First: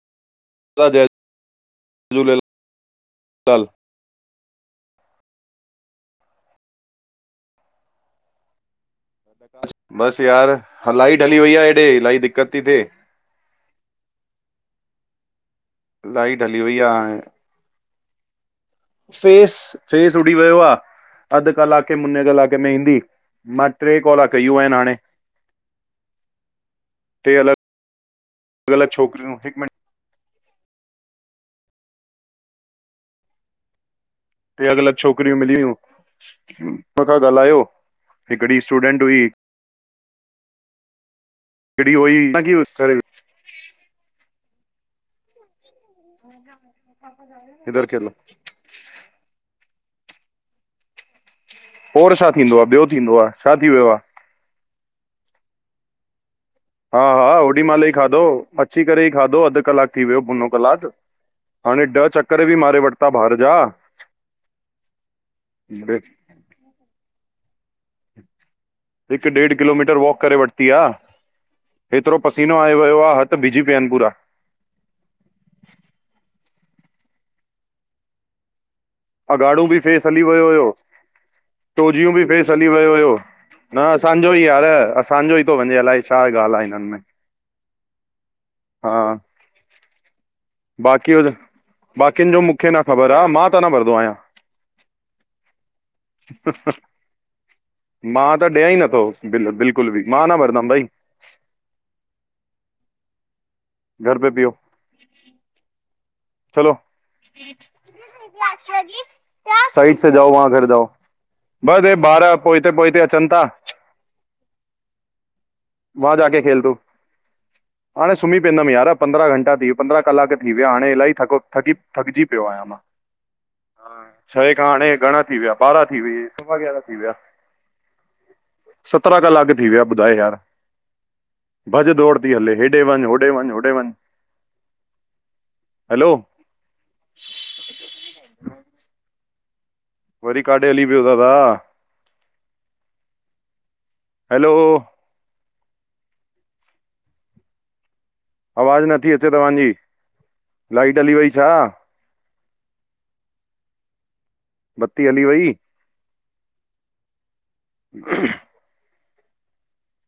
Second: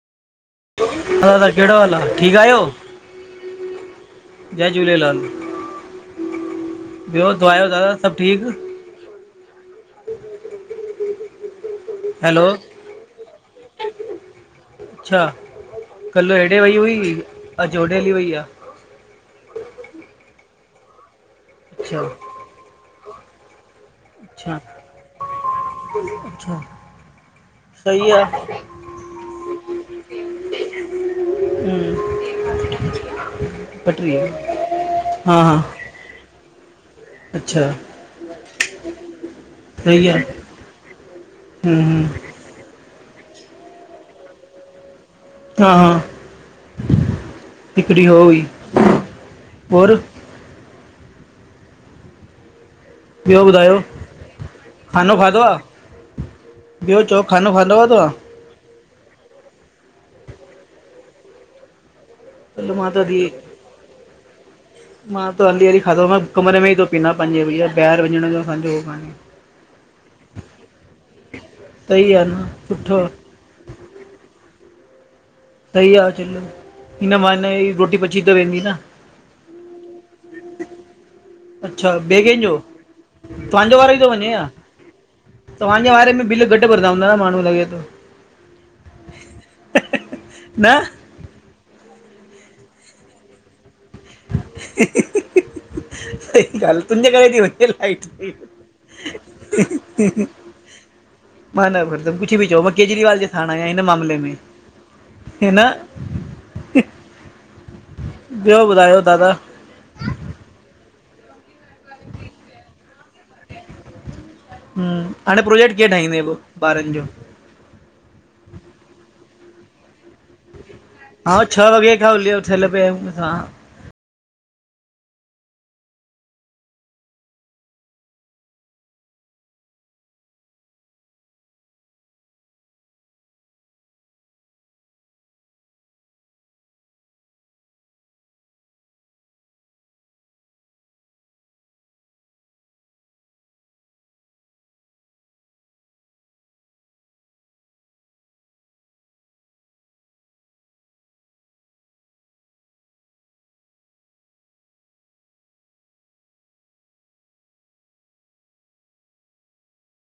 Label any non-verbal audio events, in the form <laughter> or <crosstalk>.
दादा कहिड़ो हालु आहे? ठीकु झूलेलाल आहियो, जय झूलेलाल। ॿियो बुदयो दादा सभु ठीक। बस यार ह लाईट हली वई आहे हे। <unintelligible> इलाही हैलो दिक़त थी थिए। अच्छा, कल्ह लाइट हेॾे हली वई हुई, आहे अॼु होॾे हली वई आहे। फेस, फेस उॾी वियो आहे। अधु कलाके अच्छा मुने कलाके में ईंदी, मां ट्रे कॉल अच्छा कयूं आहिनि हाणे। टे अलॻि <inaudible> सही आहे। अलॻि अलॻि छोकिरियूं हिकु मिंट <unintelligible> ट्रे अलग अलग छोकिरियूं हा हा मिली हुन्न <unintelligible> ॻाल्हायो अच्छा हिकडी स्टूडेंट हुई। सही आहे हम्म, हिकड़ी हम्म, <unintelligible> हा हा इधर हिकिड़ी खेलो। हो हुई और और छा थींदो आहे, ॿियो थींदो आहे, ॿियो छा थी ॿुधायो वियो आहे खानो खाधो आहे हा ॿियो चओ हा, खानो होॾीमहल आहे ई तव्हां खाधो अची करे ई खाधो, अधु क्लाक थी वियो मुनो क्लाकु, हाणे ॾह चक करे बि कल्ह मारे मां त वरिता हली बाहर जा मां त हली हली डे- खाधो कमरे में ई थो पीना पंहिंजे भैया ॿाहिरि वञण जो असांजो हो कान्हे हिक ॾेढ किलोमीटर वॉक करे वरिती आहे सही हेतिरो आ न पसीनो आयो सुठो वियो आहे हथ बिजी पिया आहिनि पूरा। सही आहे चलो हिन बहाने ही रोटी पची त वेंदी न। अघाड़ो बि फेस हली वियो हुयो। अच्छा टो ॾियूं ॿिए बि फेस कंहिंजो हली वियो हुयो, तव्हांजो न वारो थो वञे असांजो ई या यार, असांजो ई थो वञे तव्हांजे अलाए वारे छा में आहे। बिल घट हिननि भरदां में हूंदा न माण्हू लॻे थो हा, न बाक़ी उ बाकियुनि जो मूंखे न ख़बर आहे, मां त न बर <unintelligible> ॻाल्ह तुंहिंजे करे थी वजे लाइट मां त ॾियां ई नथो बिल बिल्कुलु बि मां <unintelligible> न भरंदमि भई मां न, <unintelligible> कुछ बि चओ मां केजरीवाल जे साण आहियां हिन मामले घर पे में पियो हिन चलो ॿियो ॿुधायो दादा साइड से जाओ, वहां घर जाओ बस हे ॿार पोइते पोइते अचनि था हाणे प्रोजेक्ट कीअं वहा ठाहींदे पोइ जाके खेल तू ॿारनि जो हाणे सुमही पईंदम यार, पंद्रहा घंटा थी पंद्रहा क्लाक थी विया हाणे इलाही थ हा थ छह वॻे खां थकजी उलियो पियो आहियां थियल मां पिया आहियूं असां छहे खां हाणे घणा थी विया ॿारहां थी वई सवा यारह थी विया सतराह क्लाक थी विया ॿुधाए यार भॼ दौड़ थी हले, हेॾे वञ, होॾे वञ होॾे वञ हैलो वरी काॾे हली वियो दादा हैलो आवाज नथी अचे तव्हांजी, लाइट हली वई छा <inaudible> बत्ती हली वई <unintelligible>